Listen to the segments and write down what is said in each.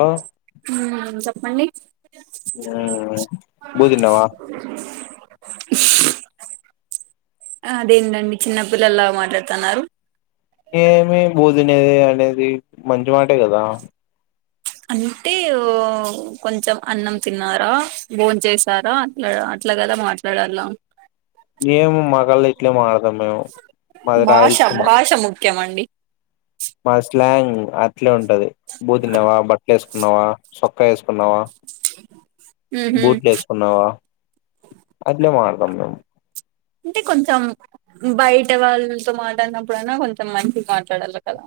ఆ ఉమ్ చెప్పండి ఉమ్ బువ్ తిన్నవా అదేందండి చిన్నపిల్లలాగ మాట్లాడుతున్నారు ఏమె బోజీన అనేది మంచి మాటే కదా అంటే ఆ కొంచెం అన్నం తిన్నారా భోన్చేసారా అట్లా అట్లాగదా మట్ ట్లాడాల ఏమో మా కళ్ళ ఇట్లే మాట్లడతాం మేము మాది రాయల్సీమా యాస ముఖ్యమండి మా స్లాంగ్ అట్లే ఉంటది బూ తినవా బట్టలు వేసుకున్నావా సొక్కా వేసుకున్నావా మ్మ్ హ్మ్ బూట్లేసుకున్నావా అట్లే మాట్లడతాం మేము అంటే కొంచెం బయట వాళ్ళతో మాట్లాడినప్పుడనా కొంచెం మంచిగా మాట్లాడాలి కదా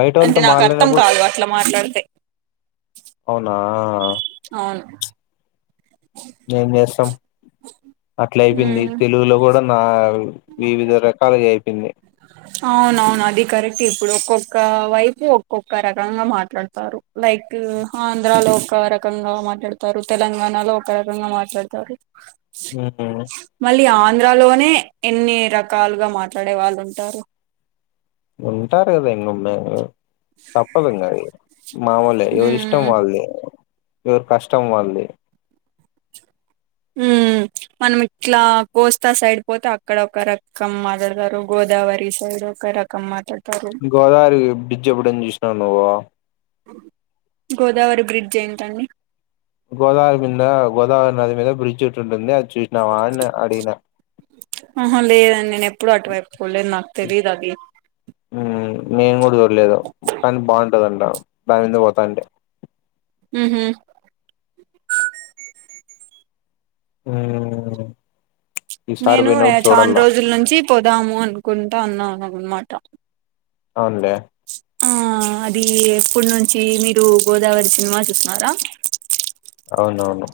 బయట అంటే వాళ్ళతో నాకు అర్థం మాట్లాడినప్పుడు కాదు అట్లా మాట్లాడితే అవునా అవును ఏం చేస్తాం అట్లా అయిపోయింది మ్మ్ తెలుగులో కూడా మా వివిధ రకాలగయిపోయింది అవునవును అది కరెక్ట్ ఇప్పుడు ఒక్కొక్క వైపు ఒక్కొక్క రకంగా మాట్లాడతారు లైక్ ఆంధ్రాలో ఒక రకంగా మాట్లాడుతారు తెలంగాణలో ఒక రకంగా మాట్లాడుతారు ఉహు మళ్ళీ ఆంధ్రాలోనే ఎన్ని రకాలుగా మాట్లాడే వాళ్ళు ఉంటారు ఉంటారు కదా ఇన్నొమ్మే తప్పదు ఇంగ అది మామూలే ఎవరి ఇష్టం ఉమ్ వాళ్దే ఎవరి కష్టం వాళ్దే ఉమ్ మనం ఇట్లా కోస్తా సైడ్ పోతే అక్కడ ఒక రకం మాట్లాడుతారు గోదావరి సైడ్ ఒక ర కంమాట్లాడ గోదావరి బ్రిడ్జ్ ఎప్పుడయిన చూసినావ నువ్వు గోదావరి బ్రిడ్జ్ ఏంటండి గోదావరి మీద గోదావరి నది మీద బ్రిడ్జ్ ఒకట్టి ఉంటుంది అది చూసినవా అని అడిగిన ఆహా లేదండి నేను ఎప్పుడూ అటువైపుపోలేదు నాకు తెలీదు అవి ఉమ్ నేను కూడా చూడలేదు కానీ బాగుంటదంట దానిది పోతాంటే ఉహు ఉమ్ నేను చాన్రోజుల నుంచి పోదాము అనుకుంటా అన్నాను అనమాట అవునులే ఆ అది ఎప్పుడు నుంచి మీరు గోదావరి సినిమా చూసీన్నారా అవునవును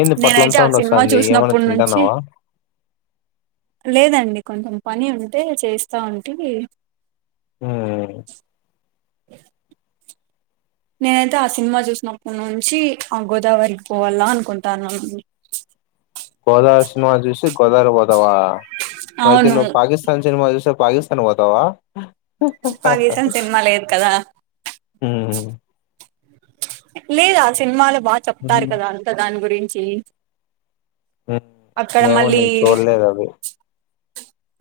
ఏంది పోట్లం నేనైతే ఆ సౌండ్ సినిమా వస్థాంది ఏమన్నా చూసినప్పటి నుంచి తింటాన్నావా లేదండి కొంచెం పని ఉంటే చేస్తా ఉంటే ఉ నేనైతే ఆ సినిమా చూసినప్పటి నుంచి ఆ గోదావరికి పోవాలా అనుకుంటాన్నం గోదావరి సినిమా చూసి గోదావరి పోతావా అయితే అవును నువ్వు పాకిస్తాన్ సినిమా చూస్తే పాకిస్తాన్ పోతవా కాళేశం సినిమా లేదు కదా ఉ లేదా ఆ సినిమాలో బాగా చెప్తారు మ్మ్ కదా అంత దాని గురించి అక్కడ ఏమో మళ్ళీ నేను చూలేదు అది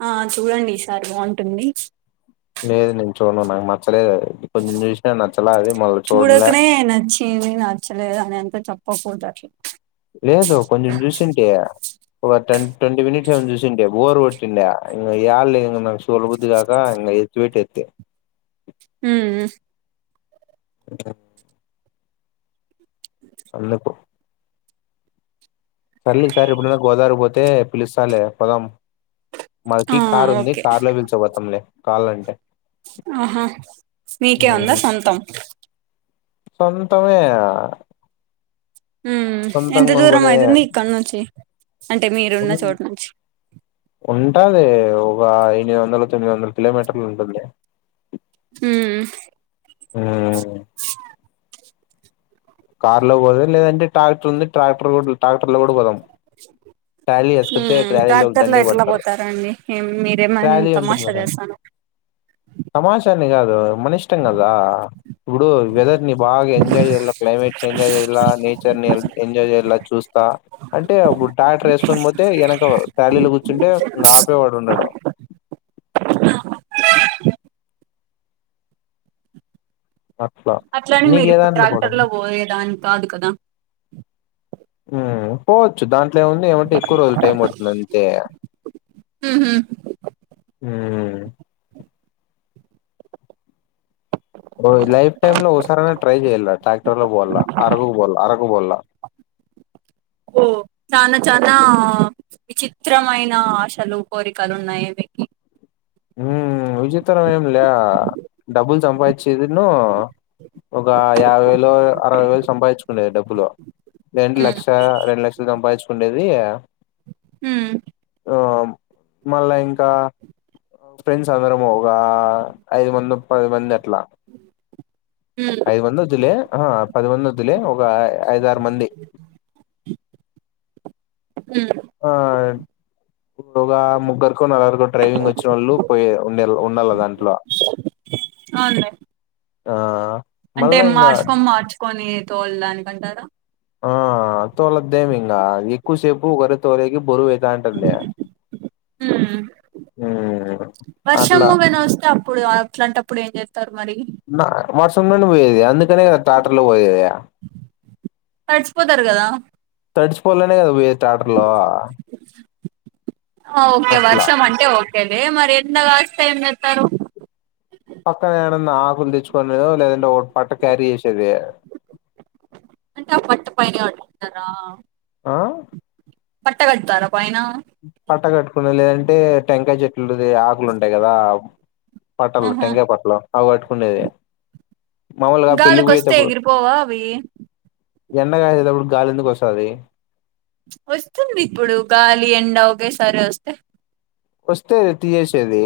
ఆ చూడండి ఈ సారి బాగుంటుంది లేదు నేను చూడను నాకు నచ్చలేదు అది కొంచెం చూసిన నచ్చలే అది మళ్ళీ చూడలే ఏ నచ్చి టీవీ నచ్చలేదు అని అంత చెప్పకూడదు అట్ల లేదు కొంచెం చూసుంటి ఒక టెన్ ట్వంటీ మినిట్స్ ఏమో చూసుండే బోర్ కొట్టిండే ఇంగయాలి నాకు సూడ బుద్ధి కాక ఇంగ చోటద్దే హు ఉమ్ అ అందుకు సర్లే సరి ఎప్పుడైనా గోదవరి పోతే పిలుస్తాలే పోదం ఆ మాకి కార్ ఉంది ఓకే కార్ లో పిలిచపోతాంలే కాల్ అంటే ఆహా మీకే ఉందా ఉమ్, సొంతం సొంతమే ఉమ్ ఎంత సొంతంగా దూరం కొనుకునే అయితుంది ఇక్కడ్ నుంచి అంటే మీరున్న చోటు నుంచి ఉంటాది ఒక ఎనిమిది వందల తొమ్మిది వందల కిలోమీటర్లు ఉంటుంది ఉమ్ ఉ కార్ లో పోదా లేదంటే ట్రాక్టర్ ఉంది ట్రాక్టర్ కూడా ట్రాక్టర్ లో కూడా పోదాం ట్రాలీ వేసుకతే ఉమ్ ట్రాలీలో ట్రాక్టర్లో దండిగ ఎట్లా పడతారు పోతారండి మీరేమైనా తమాషా చేస్తారు తమాషా అని గాదు మనిష్టం గదా ఇప్పుడు వెదర్ ని బాగా ఎంజాయ్ చేయ్యాల క్లైమేట్ ని ఎంజాయ్ చేయాల నేచర్ ని ఎంజాయ్ చేయలా చూస్తా అంటే అప్పుడు ట్రాక్టర్ వేసుకొని పోతే వెనక ట్రాలీలా కూర్చుంటే ఇంగ ఆపేవాడు ఉండడు అట్లా అట్లని నీకు మీరు ఏ ఇప్పుడు దాంట్లో పోవడం ట్రాక్టర్ లో పోయేదాని కాదు కదా ఉమ్ పోవచ్చు దాంట్లో ఏముంది ఏమంటే ఎక్కువ రోజులు టైం పడుతుంది అంతే ఉహు ఉమ్ లైఫ్ టైమ్ లో ఒసారన్న ట్రై చేయలా ట్రాక్టర్ లో పోవాల అరకు పోవాల అరకు పోవల హు చానా చానా విచిత్రమైన ఆశలు కోరికలు ఉన్నాయే మీక్ ఉమ్ విచిత్రం ఏం లే డబ్బులు సంపాదించేదిన్ను ఒక యాభై వేలు అరవై వేలు సంపాదించుకునేది డబ్బులు లేదంటే ఉమ్ లక్ష రెండు లక్షలు సంపాదించుకుండేది హుమ్ ఆ మళ్ళా ఇంకా ఫ్రెండ్స్ అందరము ఒగా ఐదు మంది పది మంది అట్లా ఉమ్ ఐదు మంది వద్దులే ఆహా పది మంది వద్దులే ఒక ఐద ఆరు మంది హుమ్ ఆ ఓగా ముగ్గురికో నలుగురికో డ్రైవింగ్ వచ్చినోళ్ళు పోయ ఉండే ఉండాల దాంట్లో అవున్లే ఆ అంటే మళ్ళా ఇంగ మార్చుకోని మార్చుకొని తోల్డానికి అంటారా ఆ తోలద్దేమి ఇంగా ఎక్కువసేపు ఒకరే తోలేకి బరువయితాంటంది ఉమ్ ఉమ్ అట్లా వర్షమూ వెళ్ళొస్తాం ఇప్పుడు అట్లాంటప్పుడు ఏం చేస్తారు మరి న వర్షం నుండి పోయేది అందుకనే కదా టాటర్ల పోయేది తడిచిపోతరు గదా తడిచిపోవలనే కదా పోయేది ట్రాక్టర్లో ఓకే అట్లా వర్షం అంటే ఓకేలే మరి ఇంట్ల తడిస్తె ఏం జేత్తరు పక్కనేేరన్న ఆకులు తెచ్చుకునే లేదంట ఓ పట్టా క్యారీ చేసేది అంటే ఆ పట్ట పైన కట్టుకుంటారా ఆ పట్ట కడతారా పైన పట్టె కట్టుకునే లేదంటే టెంకాయ చెట్లుది ఆకులు ఉంటాయి కదా పట్టలు ఆహా టెంకాయ పట్టలు అవి పట్టుకునేది మామూలుగా పెళ్లికి గాలికి వస్తే పోయేతప్పుడు ఎగిరిపోవా అవి ఎండగాయసేటప్పుడు గాలి ఎందుకు వస్తాది వస్తుందిప్పుడు గాలి ఎండ ఒకే సారొస్తే వస్తే తీయేసేసేది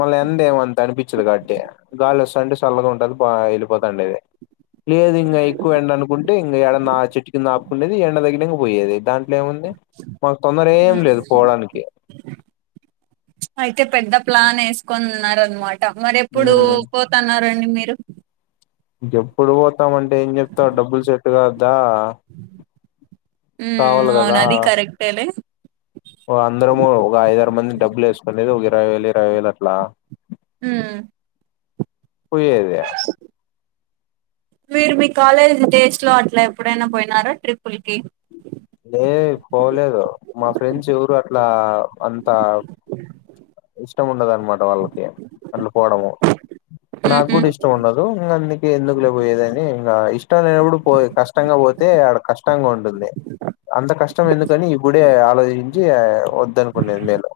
మల్ల ఎండ ఏమంత అనిపించదు కాబట్టి గాలి వస్తాంటే చల్లగా ఉంటది బాగా వెళ్ళిపోతండి లేదు ఇంగ ఎక్కువ ఎండ అనుకుంటే ఇంకా ఎడ నా చెట్టు కింద ఆపుకునేది ఎండ తగ్గినంక పోయేది దాన్ దాంట్లో ఏముంది మాకు తొందర ఏం హ్మ్. లేదు పోవడానికి అయితే పెద్ద ప్లాన్ వేసుకొనున్నారనమాట మరెప్పుడు మ్మ్ పోతున్నారండి మీరు ఎప్పుడు పోతామంటే ఏం చెప్తావు డబ్బులు సెట్ కావద్దా ఉమ్ అవునది కరెక్టే లే అందరము ఒక ఐదరు మంది డబ్బులు వేసుకునేది ఒక ఇరవై వేలు ఇరవై వేలు అట్లా ఉమ్ పోయేది మీరు మీ కాలేజ్ డేస్ లో అట్లా ఎప్పుడైనా పోయినారా ట్రిప్పుల్ కి లే పోలేదు మా ఫ్రెండ్స్ ఎవరు అట్లా అంత ఇష్టముడదఅన్నమాట వాళ్ళకి అట్ల పోవడము ఊహూ నాగూడా ఇష్ ఇష్టం ఉండదు ఇంక అందుకే ఎందుకు లేపోయేదని ఇంకా ఇష్టం లేనప్పుడు పో కష్టంగా పోతే ఆడ కష్ట కష్టంగా ఉంటుంది అంత కష్టం ఎందుకని ఇప్పుడే ఆలోచించి ఆ వద్దనుకునేది నేను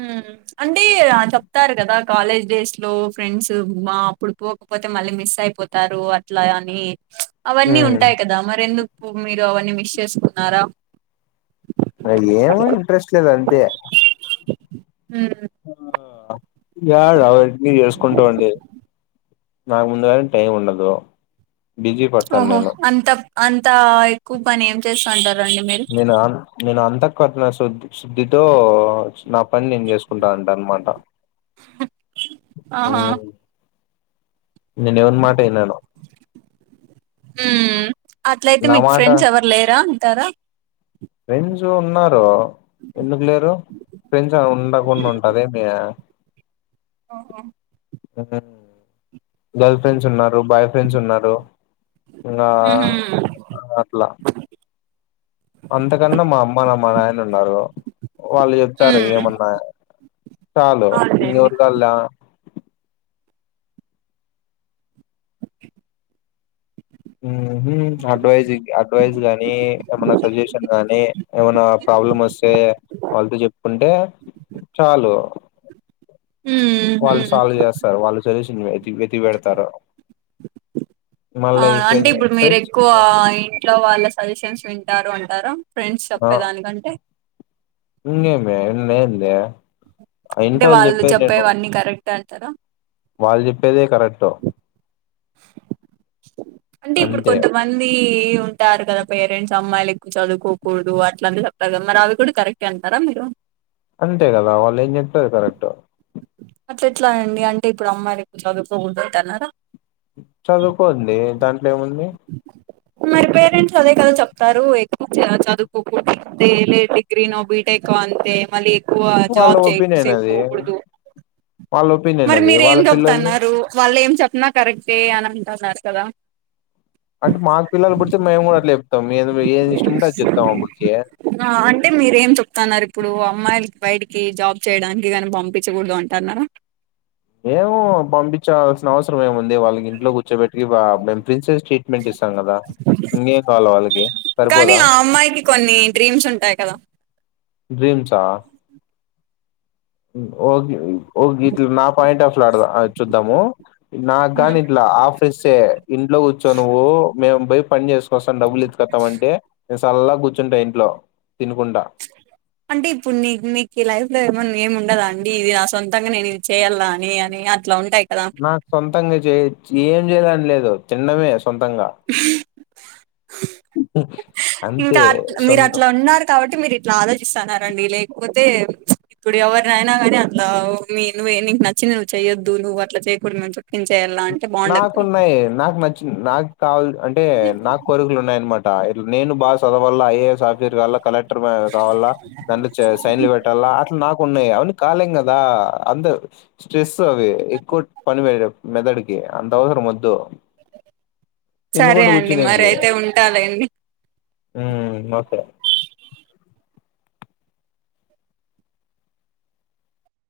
ఉమ్ అంటే ఆ చెప్తారు కదా కాలేజ్ డేస్ లో ఫ్రెండ్స్ అప్పుడు పోకపోతే మళ్ళీ మిస్ అయిపో తారూ అట్లా అని అవన్నీ ఉమ్ ఉంటాయి కదా మరెందుకు మీరు అవన్నీ మిస్ చేసుకున్నారా అ యేమో ఇంట్రెస్ట్ లేదంతే హుమ్ యాడ అవన్నీ చేసుకుంటా ఉండేది నాకు ముందు గానే టైం ఉండదు బిజీ పడతాను ఓహో నేను అంత అంత ఎక్కువ పని ఏం చేస్తంటారండి మీరు నేనా నేను అంతఃకరణ శుద్ శుద్ధితో నా పని నేను చేసుకుంటా ఉంటా అన్నమాట ఆహా నేను ఎవని మాట ఇనను ఊమ్ అట్లయితే నా మీకు మాట ఫ్రెండ్స్ ఎవరు లేరా ఉంటారా ఫ్రెండ్స్ ఉన్నారు ఎందుకు లేరు ఫ్రెండ్స్ ఏమన్నా ఉండకుండా ఉంటద ఏమి ఓహో ఓహో గర్ల్ ఫ్రెండ్స్ ఉన్నారు బాయ్ ఫ్రెండ్స్ ఉన్నారు ఆ ఊహూ అట్లా అంతకన్నా మా అమ్మ నాన్నా ఉన్నారు వాళ్ళు చెప్తారు హ్మ్ ఏమన్నా చాలు ఇంక అవునులేండి చెప్పల్లా ఊహు ఇంకా అడ్వైస్ అడ్వైస్ గానీ ఏమన్నా సజెస్షన్ గాని ఏమన్నా ప్రాబ్లమ్ వస్తే వాళ్ళతో చెప్పుకుంటే చాలు హ్మ్ వాళ్ళు హ్మ్ సాల్వ్ చేస్తారు వాళ్ళు సజెస్షన్ వెతికి పెడతారు ఆ మళ్ళీ అంటే ఫ్రెండ్స్ ఇప్పుడు ఫ్రెండ్స్ మీరెక్కువ ఇంట్లో వాళ్ళ సజెషన్స్ వింటారు అంటారు ఫ్రెండ్స్ చెప్పే దానికంటే ఇంకేమి ఇందేంది అంటే వాళ్ళు చెప్పేవన్నీ కరెక్ట్ అంటారా వాళ్ళు చెప్పేదే కరెక్ట్ అంటే ఇప్పుడు అంతే కొంత మంది ఉంటారు కదా పేరెంట్స్ అమ్మాయిలు ఎక్కువ చదువుకోకూడదు అట్లాంటి అవి కూడా కరెక్ట్ అంటారా మీరు అంతే కదా వాళ్ళు ఏం చెప్తారు కరెక్ట్ అట్ల ఎట్లా అండి అంటే ఇప్పుడు అమ్మాయి చదువుకోక ఉంటాన్నారా చదువుకోండి దాంట్లో ఏముంది మరి పేరెంట్స్ అదే కదా చెప్తారు ఎక్కువ చదువుకోకు లే డిగ్రీ నో బి టేక్ అంతే మళ్ళీ ఎక్కువ వాళ్ళ జాబ్ ఒపీనియన్ అది చేపోకూడదు వాళ్ళ ఒపీనియన్ మరి అది మీరు వాళ్ళ ఏం పిల్లల్ని చెప్తన్నారు వాళ్ళు ఏం చెప్పినా కరెక్టే అనంటాన్నారు కదా అంటే మాకు పిల్లలు పుడితే మేము కూడా అట్లా చెప్తాం ఏ ఏది ఇష్టం ఉంటే అది చెప్తాం అప్పటికి ఆ అంటే మీరేం చెప్తున్నారు ఇప్పుడు అమ్మాయిలు బయటికి జాబ్ చేయడానికి కానీ పంపించకూడదు అంటన్నారా ఏమో పంపించాల్సిన అవసరం ఏముంది వాళ్ళకి ఇంట్లో కూర్చోబెట్టికి మేము ప్రిన్సెస్ మెంట్ ఇస్తాం గదా ఇంకేం కావాల్ల వాళ్ళకి కానీ సరిపోదా ఆ అమ్మాయికి కొన్ని డ్రీమ్స్ ఉంటాయి కదా డ్రీమ్స్ ఆ ఓకే ఓకే ఇట్లా నా పాయింట్ ఆఫ్ ట్లాడ చూద్దాము నాకు హ్మ్. గాని ఇట్లా ఆఫ్ ఇస్తే ఇంట్లో కూర్చో నువ్వు మేము పోయి పని చేసుకొస్తాం డబ్బులు తీసుకోత్తామంటే నేను సల్లగా కూర్చుంటా ఇంట్లో తినుకుంటా అంటే ఇప్పుడు నీ నీకు ఈ లైఫ్ లో ఏమన్నా ఏమి ఉండదా అండి ఇది నా సొంతంగా నేను ఇది చేయాల్లా అని అని ఇట్లా ఉంటాయి కదా నా సొంతంగా చేయచ్చు ఏం చేయళ్ళని లేదు తినడమే సొంతంగా హ హ్మ్ హు ఇంకా అట్లా మీరు అట్లా ఉన్నారు కాబట్టి మీరు ఇట్లా ఆలోచిస్తాన్నారండి లేకపోతే ఇప్పుడు ఎవరిన అయినా కానీ అట్లా మీ నువ్వు నీకు నచ్చింది నువ్వు చేయొద్దు నువ్వు అట్లా చేయకూడదు ఏం చేయాల్లా నాకున్నాయి నాకు నచ్చి నాకు కావాల అంటే నాకు కోరికలు ఉన్నాయనమాట ఇలా నేను బాగా చదవల్ల ఐఎస్ సాఫ్ట్ వేర్ కావాల్లా కలెక్టర్ కావాల్లా దాంట్లో సైన్లు పెట్టాలా అట్లా నాకు ఉన్నాయి అవన్నీ కాలేం కదా అంత స్ట్రెస్ అవి ఎక్కువ పని వయ మెదడుకి అంత అవసర మొద్దు సరే అండి మర కూర్చునేకి అయితే ఉంటాలే మ్మ్ మసే